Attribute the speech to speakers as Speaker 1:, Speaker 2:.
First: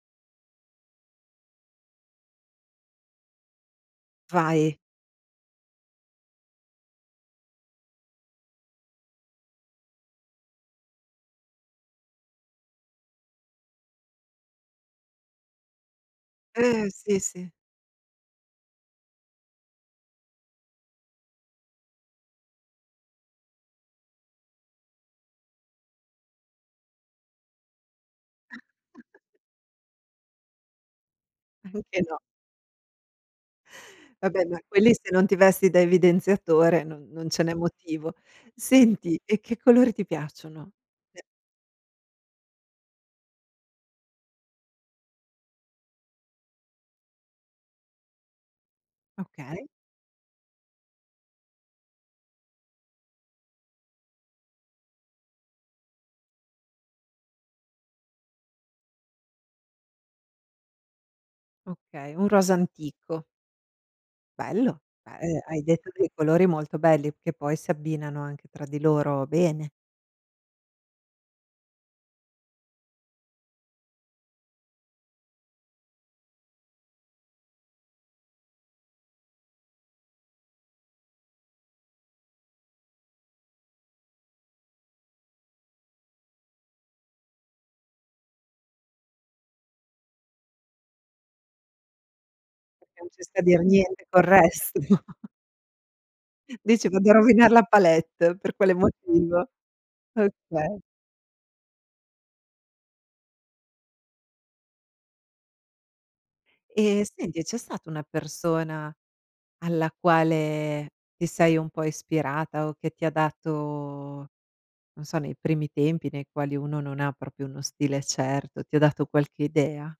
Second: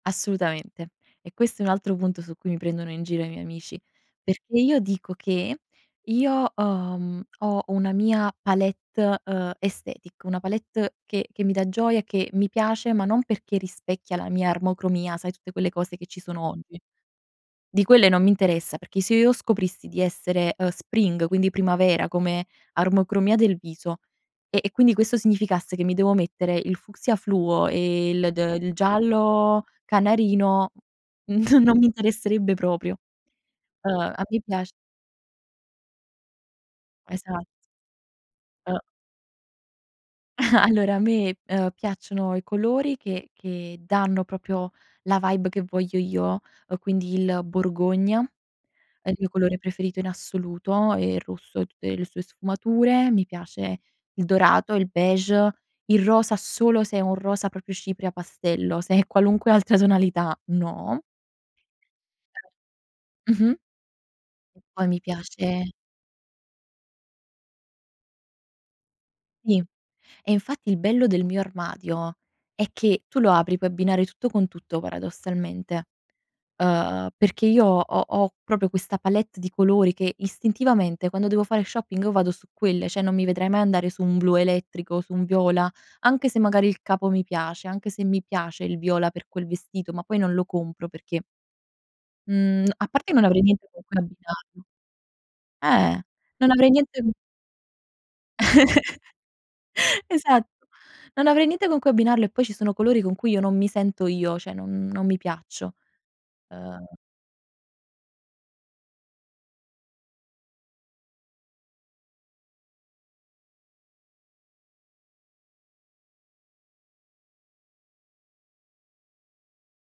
Speaker 1: Assolutamente. E questo è un altro punto su cui mi prendono in giro i miei amici, perché
Speaker 2: Vai.
Speaker 1: io dico che, io ho, mhmm, ho una mia palette, ehm, aesthetic, una palette che che mi dà gioia, che mi piace, ma non perché rispecchia la mia armocromia, sai tutte quelle cose che ci sono oggi.
Speaker 2: Eh, sì, sì.
Speaker 1: Di quelle non mi interessa, perché se io scoprissi di essere, ehm, spring, quindi primavera, come armocromia del viso, e e quindi questo significasse che mi devo mettere il fucsia fluo e il de ehm, il giallo canarino, non non mi
Speaker 2: Anche no.
Speaker 1: interesserebbe proprio. Ehm, a me
Speaker 2: Vabbè, ma
Speaker 1: piac
Speaker 2: quelli se non ti vesti da evidenziatore non non
Speaker 1: Esa
Speaker 2: ce n'è motivo.
Speaker 1: Ehm
Speaker 2: Senti, e che colori ti piacciono?
Speaker 1: Allora a
Speaker 2: E
Speaker 1: me, ehm, piacciono i colori che che danno proprio la vibe che voglio io, ehm, quindi il borgogna, è il mio colore
Speaker 2: Okay.
Speaker 1: preferito in assoluto e il rosso e tutte le sue sfumature. Mi piace il dorato, il beige, il rosa solo se è un rosa proprio cipria pastello, se è qualunque altra tonalità no.
Speaker 2: Okay, un rosa antico.
Speaker 1: [unintelligible] Mh-mh.
Speaker 2: Bello,
Speaker 1: Poi mi
Speaker 2: beh, ehm, hai
Speaker 1: piace
Speaker 2: detto dei colori molto belli che poi si abbinano anche tra di loro
Speaker 1: Sì.
Speaker 2: bene.
Speaker 1: E infatti il bello del mio armadio è che tu lo apri, puoi abbinare tutto con tutto, paradossalmente. Uhm, perché io ho ho ho proprio questa palette di colori che istintivamente quando devo fare shopping io vado su quelle, cioè non mi vedrei mai andare su un blu elettrico, su un viola, anche se magari il capo mi piace, anche se mi piace il viola per quel vestito, ma poi non lo compro perché mhmm, a parte
Speaker 2: Non
Speaker 1: che
Speaker 2: c'è
Speaker 1: non
Speaker 2: sta
Speaker 1: avrei
Speaker 2: a dir
Speaker 1: niente con cui
Speaker 2: niente col
Speaker 1: abbinarlo.
Speaker 2: resto.
Speaker 1: Eh. Non avrei
Speaker 2: Dice che
Speaker 1: niente
Speaker 2: devo rovinar la palette, per quale motivo?
Speaker 1: Esatto.
Speaker 2: Okay.
Speaker 1: Non avrei niente con cui abbinarlo e poi ci sono colori con cui io non mi sento io, cioè non non mi piaccio. Ehm
Speaker 2: Ehm, senti, c'è stata una persona alla quale ti sei un po' ispirata o che ti ha dato, non so, nei primi tempi nei quali uno non proprio uno stile certo, ti ha dato qualche idea?